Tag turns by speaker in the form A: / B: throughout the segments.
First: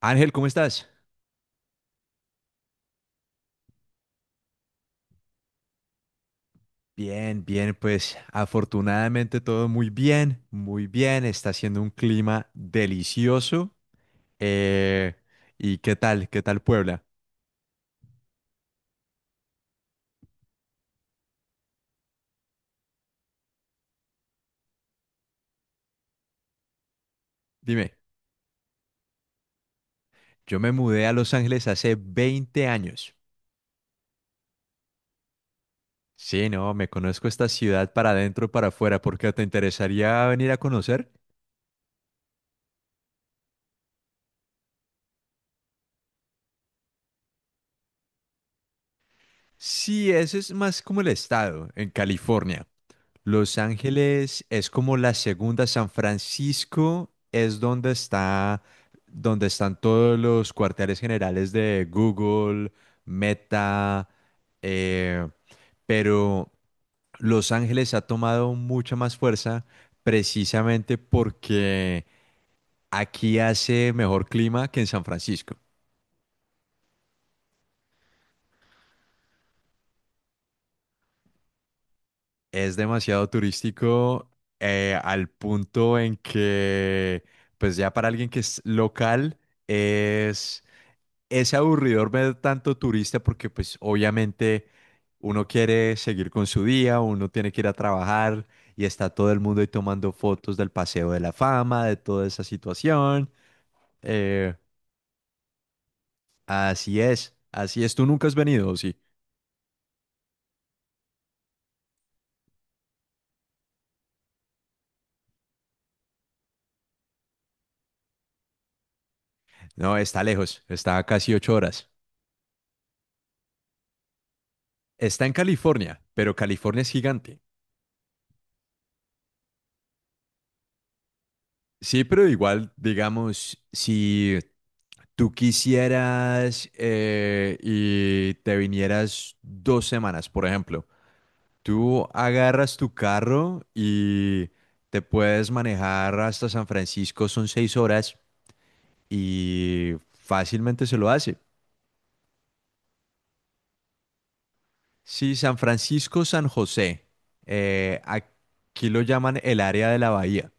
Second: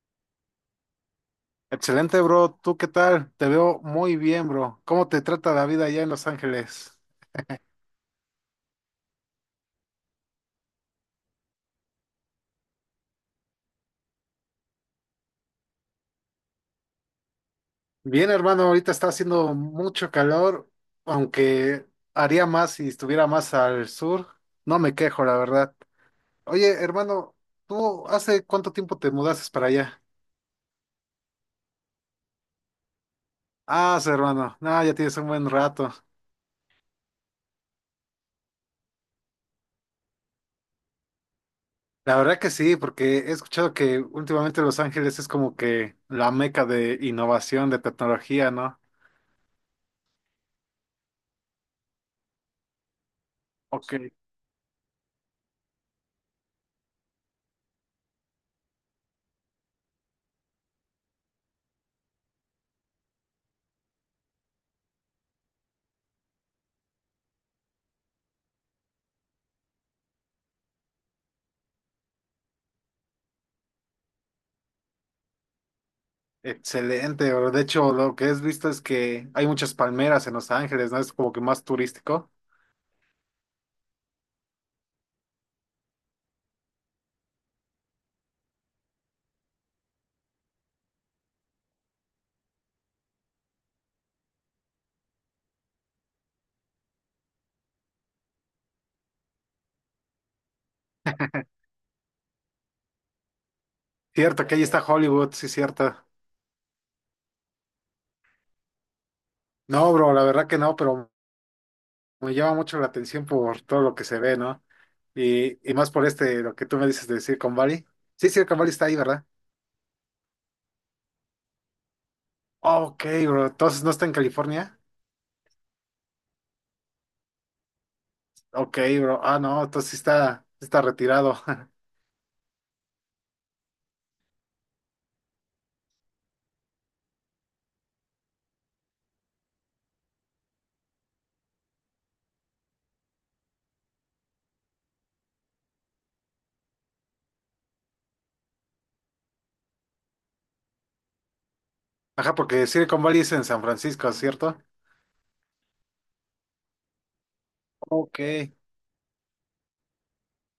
A: Ángel, ¿cómo estás?
B: Excelente, bro. ¿Tú qué tal? Te veo muy bien, bro. ¿Cómo te trata la vida allá en Los Ángeles?
A: Bien, bien, pues afortunadamente todo muy bien, muy bien. Está haciendo un clima delicioso. Eh, ¿Y qué tal? ¿Qué tal Puebla?
B: Bien, hermano, ahorita está haciendo mucho calor, aunque haría más si estuviera más al sur. No me quejo, la verdad. Oye, hermano,
A: Dime,
B: ¿tú hace cuánto tiempo te mudaste para allá?
A: yo me mudé a Los Ángeles hace 20 años.
B: Ah, sí, hermano, no, ya tienes un buen rato.
A: Sí, no, me conozco esta ciudad para adentro, para afuera, ¿por qué te interesaría venir a conocer?
B: La verdad que sí, porque he escuchado que últimamente Los Ángeles es como que la meca de innovación, de tecnología, ¿no?
A: Sí, ese es más como el estado, en California. Los
B: Ok.
A: Ángeles es como la segunda, San Francisco es donde está, donde están todos los cuarteles generales de Google, Meta, eh, pero Los Ángeles ha tomado mucha más fuerza precisamente porque aquí hace mejor clima que en San Francisco.
B: Excelente, bro. De hecho, lo que has visto es que hay muchas palmeras en Los Ángeles, ¿no? Es como que más turístico.
A: Es demasiado turístico al punto en que, pues ya para alguien que es local, es es aburridor ver tanto turista porque pues obviamente uno quiere seguir con su día, uno tiene que ir a trabajar y está todo el mundo ahí tomando fotos del Paseo de la Fama, de toda esa situación.
B: Cierto,
A: Eh,
B: que ahí está Hollywood, sí, cierto.
A: así es, así es. ¿Tú nunca has venido, o sí?
B: No, bro, la verdad que no, pero me llama mucho la atención por todo lo que se ve, ¿no? Y más por este, lo que tú me dices de Silicon Valley. Sí, Silicon Valley está ahí, ¿verdad?
A: No, está lejos, está a casi 8 horas.
B: Ok, bro. Entonces, ¿no está en California?
A: Está en California, pero California es gigante.
B: Ok, bro. Ah, no, entonces sí está retirado.
A: Sí, pero igual, digamos, si tú quisieras y te vinieras 2 semanas, por ejemplo, tú agarras tu carro y te puedes manejar hasta San Francisco, son 6 horas y fácilmente se lo hace.
B: Ajá, porque Silicon Valley es en San Francisco, ¿cierto?
A: Sí, San Francisco, San José,
B: Ok.
A: aquí lo llaman el área de la bahía,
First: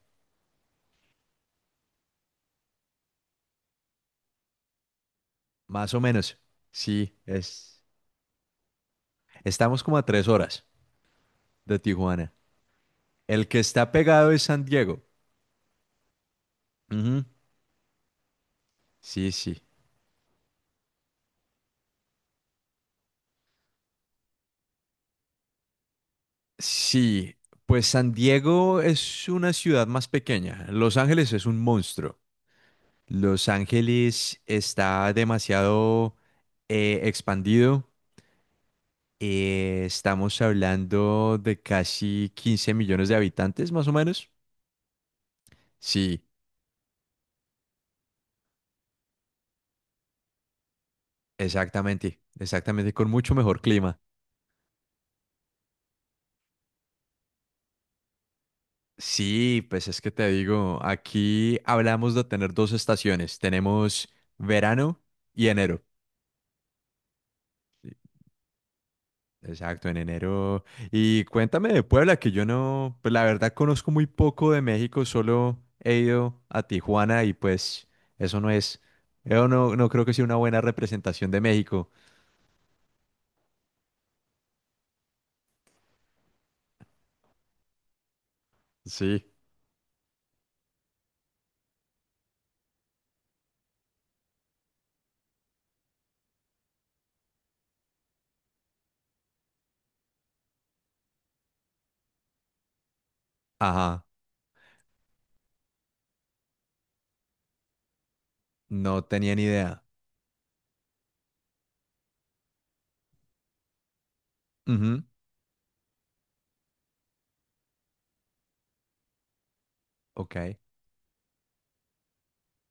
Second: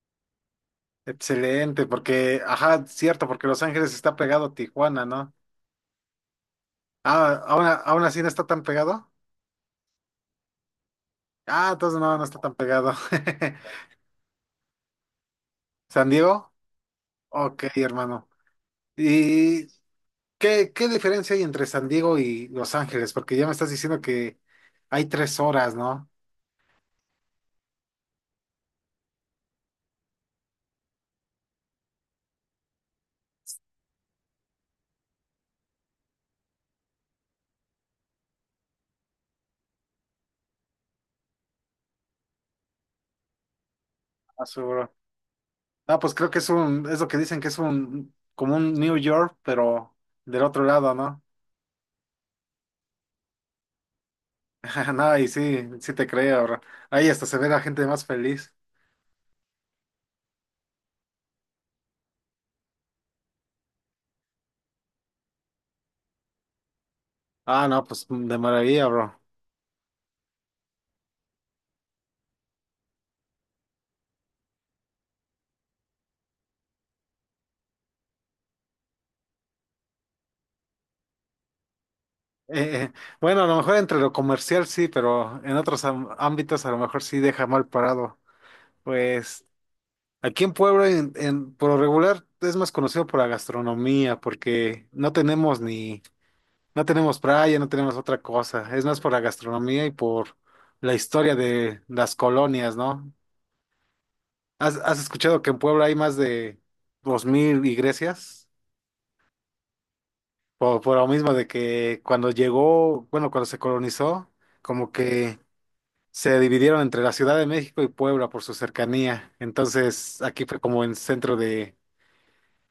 B: Excelente, porque, ajá, cierto, porque Los Ángeles está pegado a Tijuana, ¿no?
A: más o menos. Sí,
B: Ah, aún,
A: es,
B: aún así no está tan pegado.
A: estamos como a 3 horas
B: Ah,
A: de
B: entonces no, no
A: Tijuana.
B: está tan pegado.
A: El que está pegado es San Diego.
B: ¿San Diego?
A: Ujú,
B: Ok, hermano.
A: sí, sí.
B: ¿Y qué diferencia hay entre San Diego y Los Ángeles? Porque ya me estás diciendo que hay 3 horas, ¿no?
A: Sí, pues San Diego es una ciudad más pequeña. Los Ángeles es un monstruo. Los Ángeles está demasiado expandido. Estamos hablando de casi 15 millones de habitantes, más o menos.
B: Ah, seguro. Ah, pues
A: Sí,
B: creo que es es lo que dicen que es un, como un New York, pero del otro lado, ¿no?
A: exactamente, exactamente, con mucho mejor clima.
B: No, y sí, sí te creo, bro. Ahí hasta se ve la gente más feliz.
A: Sí, pues es que te digo, aquí hablamos de tener dos estaciones. Tenemos verano y enero.
B: Ah, no, pues mm, de maravilla, bro.
A: Exacto, en enero. Y cuéntame de Puebla, que yo no, pues la verdad conozco muy poco de México, solo he ido a Tijuana y pues eso no es, yo no, no creo que sea una buena representación de México.
B: Eh, eh, bueno, a lo mejor entre lo comercial sí, pero en otros ámbitos a lo mejor sí deja mal parado.
A: Sí.
B: Pues aquí en Puebla, por lo regular, es más conocido por la gastronomía, porque no tenemos ni, no tenemos playa, no tenemos otra cosa. Es más por la gastronomía y por la historia de las colonias, ¿no?
A: Ajá,
B: ¿Has escuchado que en Puebla hay más de 2,000 iglesias?
A: no tenía ni idea.
B: Por lo mismo de que cuando llegó, bueno, cuando se colonizó, como
A: Ujú,
B: que se dividieron entre la Ciudad de México y Puebla por su cercanía. Entonces,
A: ok,
B: aquí fue como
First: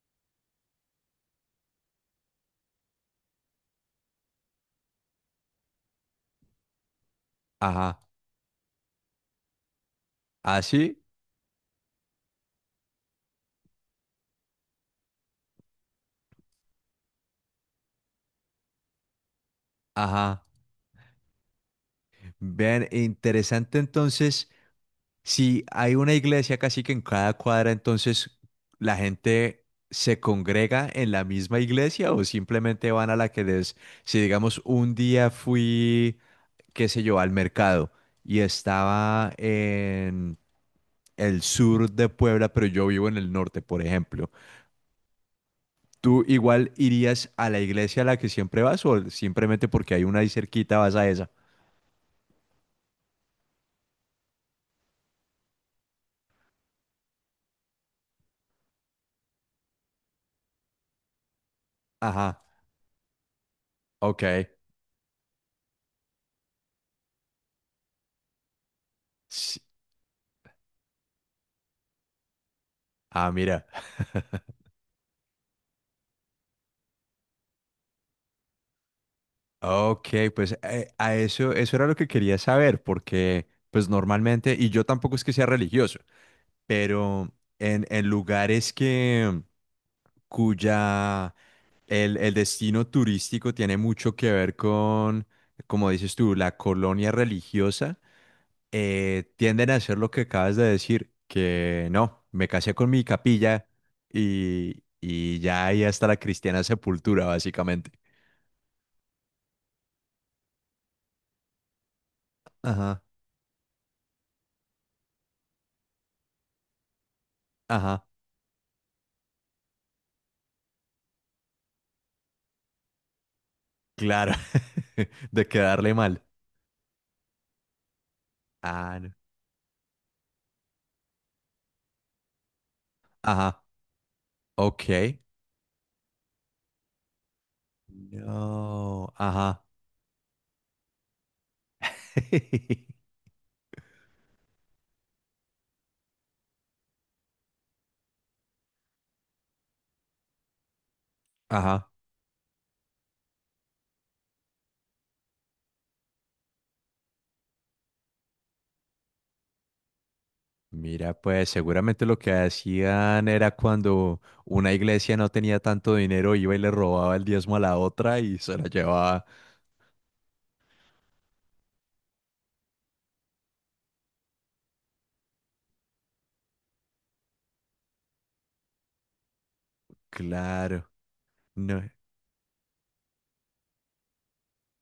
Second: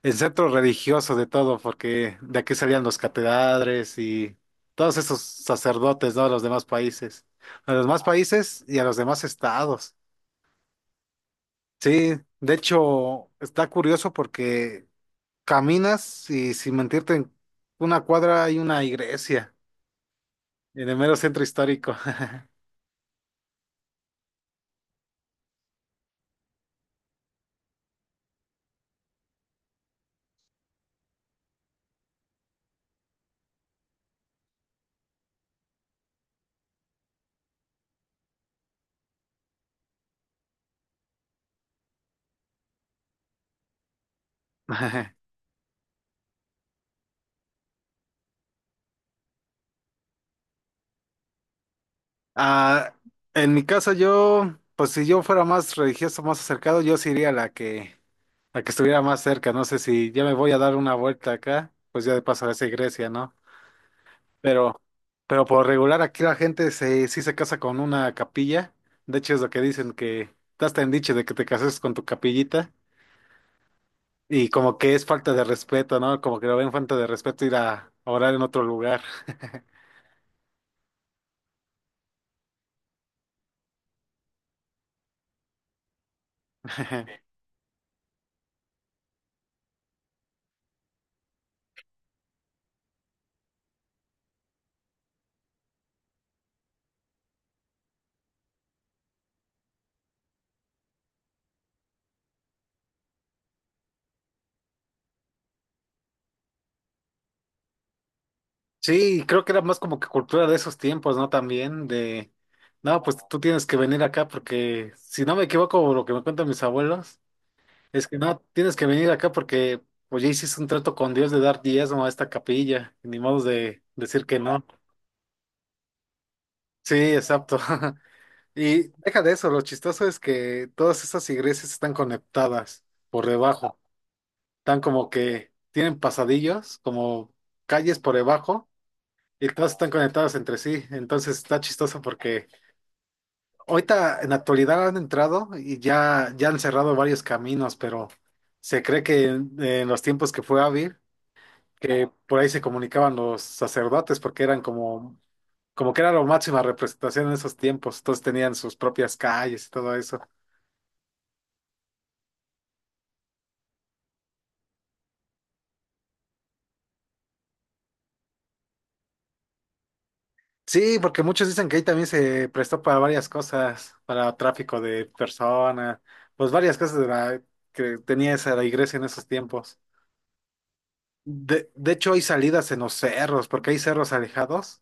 B: el centro religioso de todo, porque de aquí salían los catedrales y todos esos sacerdotes, ¿no? De los demás países. A los
A: ajá,
B: demás países y a los demás estados.
A: así,
B: Sí, de hecho, está curioso porque caminas y sin mentirte, en una cuadra hay una iglesia.
A: ajá.
B: En el mero centro histórico.
A: Vean, interesante entonces. Si hay una iglesia casi que en cada cuadra, entonces la gente se congrega en la misma iglesia o simplemente van a la que les, si digamos un día fui, qué sé yo, al mercado y estaba en el sur de Puebla, pero yo vivo en el norte, por ejemplo. ¿Tú igual irías a la iglesia a la que siempre vas o simplemente porque hay una ahí cerquita vas a esa?
B: Ah, en mi caso, yo, pues si yo fuera más religioso, más acercado, yo sí iría a la que estuviera más cerca. No sé si ya me voy a dar una vuelta acá, pues ya de
A: Ajá,
B: paso a esa iglesia, ¿no?
A: ok.
B: Pero, pero por regular aquí la gente se, sí se casa con una capilla. De hecho, es lo
A: Sí.
B: que dicen que te hasta en dicho de que te cases con tu capillita.
A: Ah, mira.
B: Y como que es falta de respeto, ¿no? Como que lo ven falta de respeto ir a orar en otro lugar.
A: Ok, pues a eso, eso era lo que quería saber, porque pues normalmente, y yo tampoco es que sea religioso, pero en lugares que cuya el destino turístico tiene mucho que ver con, como dices tú, la colonia religiosa, tienden a hacer lo que acabas de decir, que no, me casé con mi capilla y ya ahí hasta la cristiana sepultura, básicamente.
B: Sí, creo que era más como que cultura de esos tiempos, ¿no? También de,
A: Ajá,
B: no, pues tú tienes que venir acá porque, si no me equivoco, lo que me cuentan mis abuelos,
A: ajá.
B: es que no, tienes que venir acá porque, pues ya hiciste un trato con Dios de dar diezmo a esta capilla, y ni modo de decir
A: Claro,
B: que no.
A: de quedarle mal.
B: Sí, exacto. Y
A: Ah, no.
B: deja de eso, lo chistoso es que todas estas iglesias están conectadas por
A: Ajá,
B: debajo, están como
A: ok.
B: que tienen pasadillos, como calles por debajo.
A: No,
B: Y
A: ajá.
B: todos están conectados entre sí, entonces está chistoso porque ahorita en la actualidad han entrado y ya han cerrado varios caminos, pero se cree que en los tiempos que fue Ávil,
A: Ajá.
B: que por ahí se comunicaban los sacerdotes porque eran como, como que era la máxima representación en esos tiempos, todos tenían sus propias calles y todo eso.
A: Mira, pues seguramente lo que hacían era cuando una iglesia no tenía tanto dinero, iba y le robaba el diezmo a la otra y se la llevaba.
B: Sí, porque muchos dicen que ahí también se prestó para varias cosas, para tráfico de personas, pues varias cosas de la, que tenía esa la iglesia en esos tiempos.
A: Claro,
B: De,
A: no.
B: de hecho, hay salidas en los cerros, porque hay cerros alejados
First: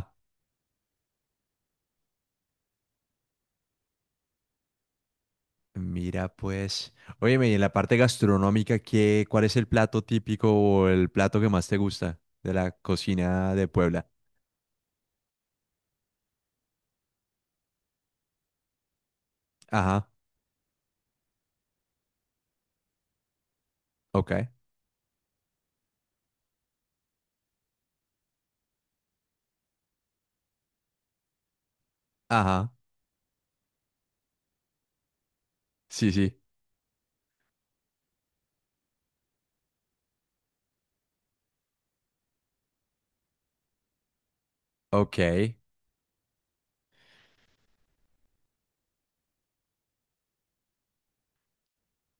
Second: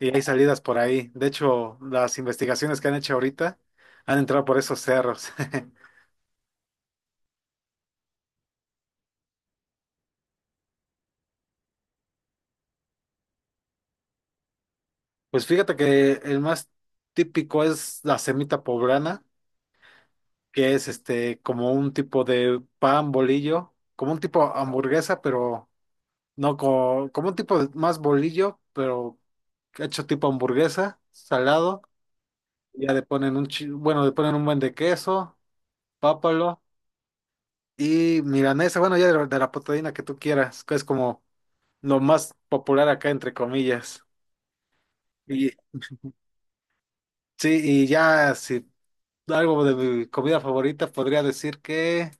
B: y hay salidas por ahí. De hecho, las investigaciones que han hecho ahorita han entrado por esos cerros.
A: Mira, pues. Óyeme, y en la parte gastronómica, ¿qué, cuál es el plato típico o el plato que más te gusta de la cocina de Puebla?
B: Pues fíjate que el más típico es la semita poblana,
A: Ajá,
B: que es este como un tipo de pan bolillo, como un tipo
A: ok.
B: hamburguesa, pero no co- como, un más bolillo, pero hecho tipo hamburguesa, salado.
A: Ajá.
B: Ya le ponen un bueno, le ponen un buen de queso,
A: Sí, sí.
B: pápalo. Y milanesa, bueno, ya de la proteína que tú quieras, que es como lo más popular acá, entre comillas.
A: Ok.
B: Y sí, y ya si algo de mi comida favorita podría decir que,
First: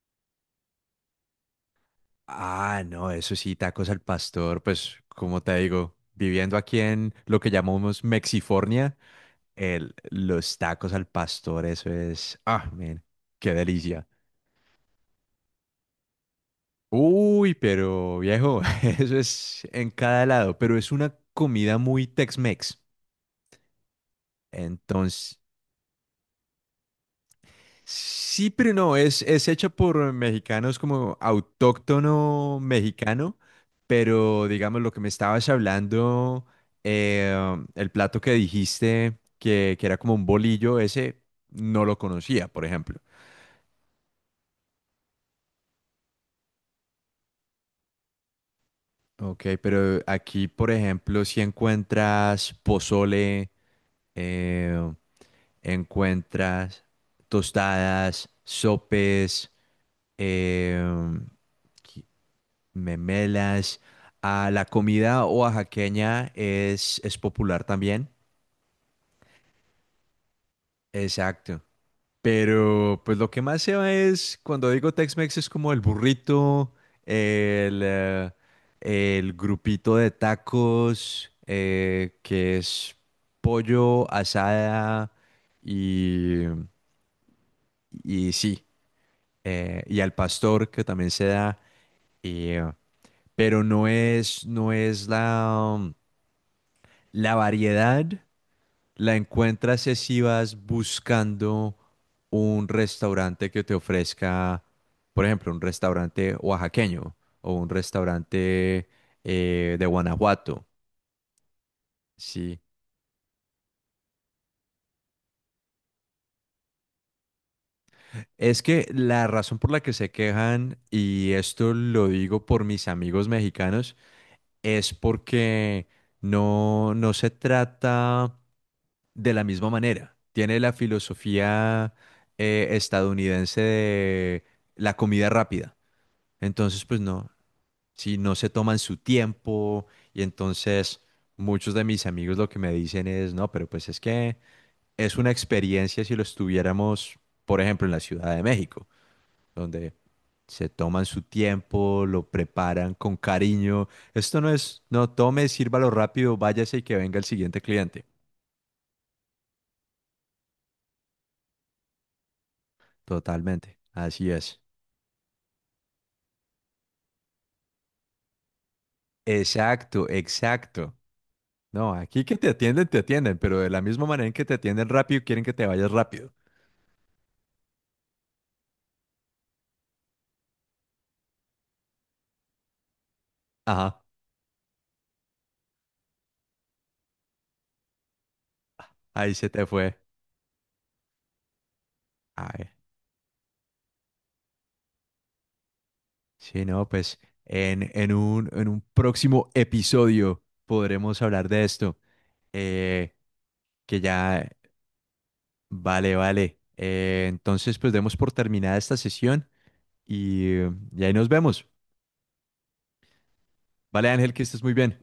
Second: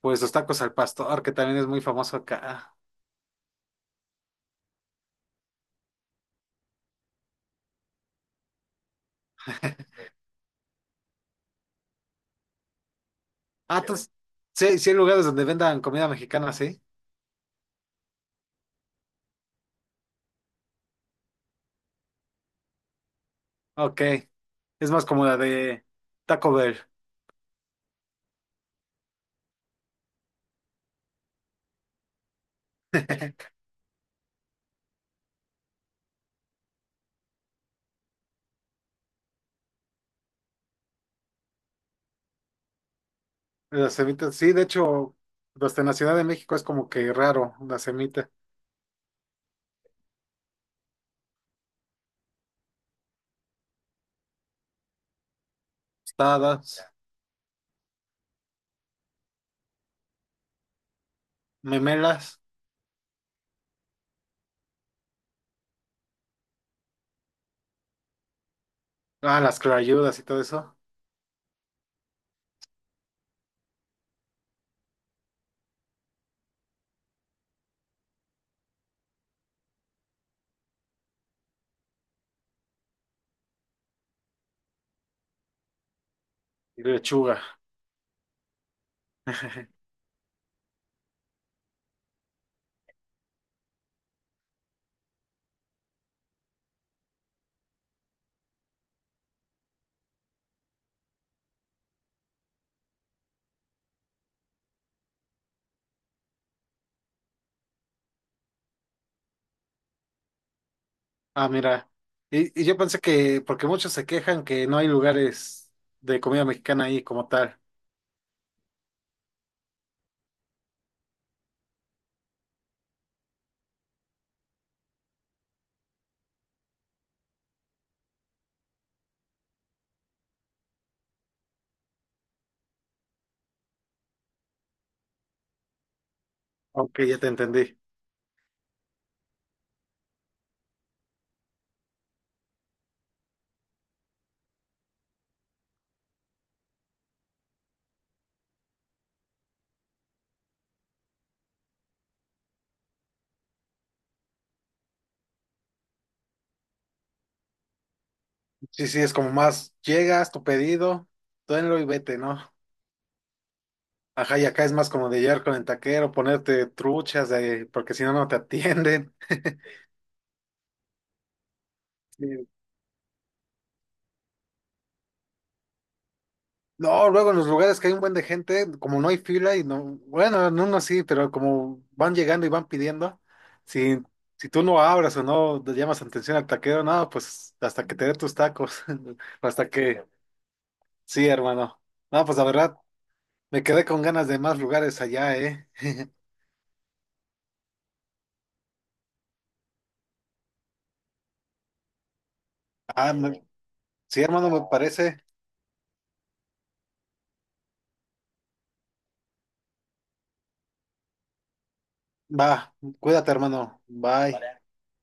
B: pues los tacos al pastor, que también es muy famoso acá.
A: Ah, no, eso sí, tacos al pastor. Pues, como te digo, viviendo aquí en lo que llamamos Mexifornia, los tacos al pastor, eso es. Ah, man, qué
B: Ah,
A: delicia.
B: entonces, sí, sí hay lugares donde vendan comida mexicana, ¿sí?
A: Uy, pero viejo, eso es en cada lado, pero es una comida muy Tex-Mex.
B: Ok. Es más como la
A: Entonces,
B: de Taco Bell.
A: sí, pero no, es hecha por mexicanos como autóctono mexicano, pero digamos lo que me estabas hablando, eh, el plato que dijiste que era como un bolillo, ese no lo conocía, por ejemplo.
B: La semita, sí, de hecho, hasta en la Ciudad de México es como que raro, la semita.
A: Ok, pero aquí, por ejemplo, si encuentras pozole, eh,
B: Tostadas,
A: encuentras tostadas, sopes, eh,
B: memelas,
A: memelas. A la comida oaxaqueña es popular también.
B: ah, las clayudas y todo eso.
A: Exacto. Pero pues lo que más se ve es, cuando digo Tex-Mex, es como el burrito, el, eh, el grupito de tacos, que es pollo, asada y,
B: Lechuga.
A: y sí, y al pastor que también se da. y, eh, pero no es, no es la, la variedad. La encuentras es si vas buscando un restaurante que te ofrezca, por ejemplo, un restaurante oaxaqueño o un restaurante de Guanajuato,
B: Ah, mira.
A: ¿sí?
B: Y yo pensé que, porque muchos se quejan que no hay lugares de comida mexicana ahí como tal.
A: Es que la razón por la que se quejan, y esto lo digo por mis amigos mexicanos, es porque no, no se trata de la misma manera. Tiene la filosofía estadounidense de la comida rápida. Entonces, pues
B: Ok, ya te
A: no,
B: entendí.
A: si no se toman su tiempo y entonces muchos de mis amigos lo que me dicen es, no, pero pues es que es una experiencia si lo estuviéramos, por ejemplo, en la Ciudad de México, donde se toman su tiempo, lo preparan con cariño. Esto no es, no tome, sírvalo rápido, váyase y que venga el siguiente cliente.
B: Sí, sí, es como más, llegas, tu pedido, tenlo y vete, ¿no?
A: Totalmente, así
B: Ajá, y
A: es.
B: acá es más como de llegar con el taquero, ponerte truchas, de, porque si no, no te atienden.
A: Exacto, exacto. No, aquí
B: Sí,
A: que te atienden, pero de la misma manera en que te atienden rápido, quieren que te vayas rápido.
B: no, luego en los lugares que hay un buen de gente, como no hay fila y no, bueno, en uno sí, pero como van llegando y van pidiendo, si,
A: Ajá.
B: si tú no abras o no le llamas atención al taquero, no, pues hasta que te dé tus tacos,
A: Ahí se te
B: hasta
A: fue.
B: que, sí, hermano. No, pues la
A: Ay,
B: verdad, me quedé con ganas de más lugares allá, ¿eh?
A: sí, no, pues en un próximo episodio podremos hablar de esto. eh,
B: Ah,
A: que
B: sí,
A: ya,
B: hermano, me parece.
A: vale, vale. Entonces, pues demos por terminada esta sesión y, eh, y ahí nos vemos.
B: Va, cuídate, hermano.
A: Vale, Ángel, que estés
B: Bye.
A: muy bien.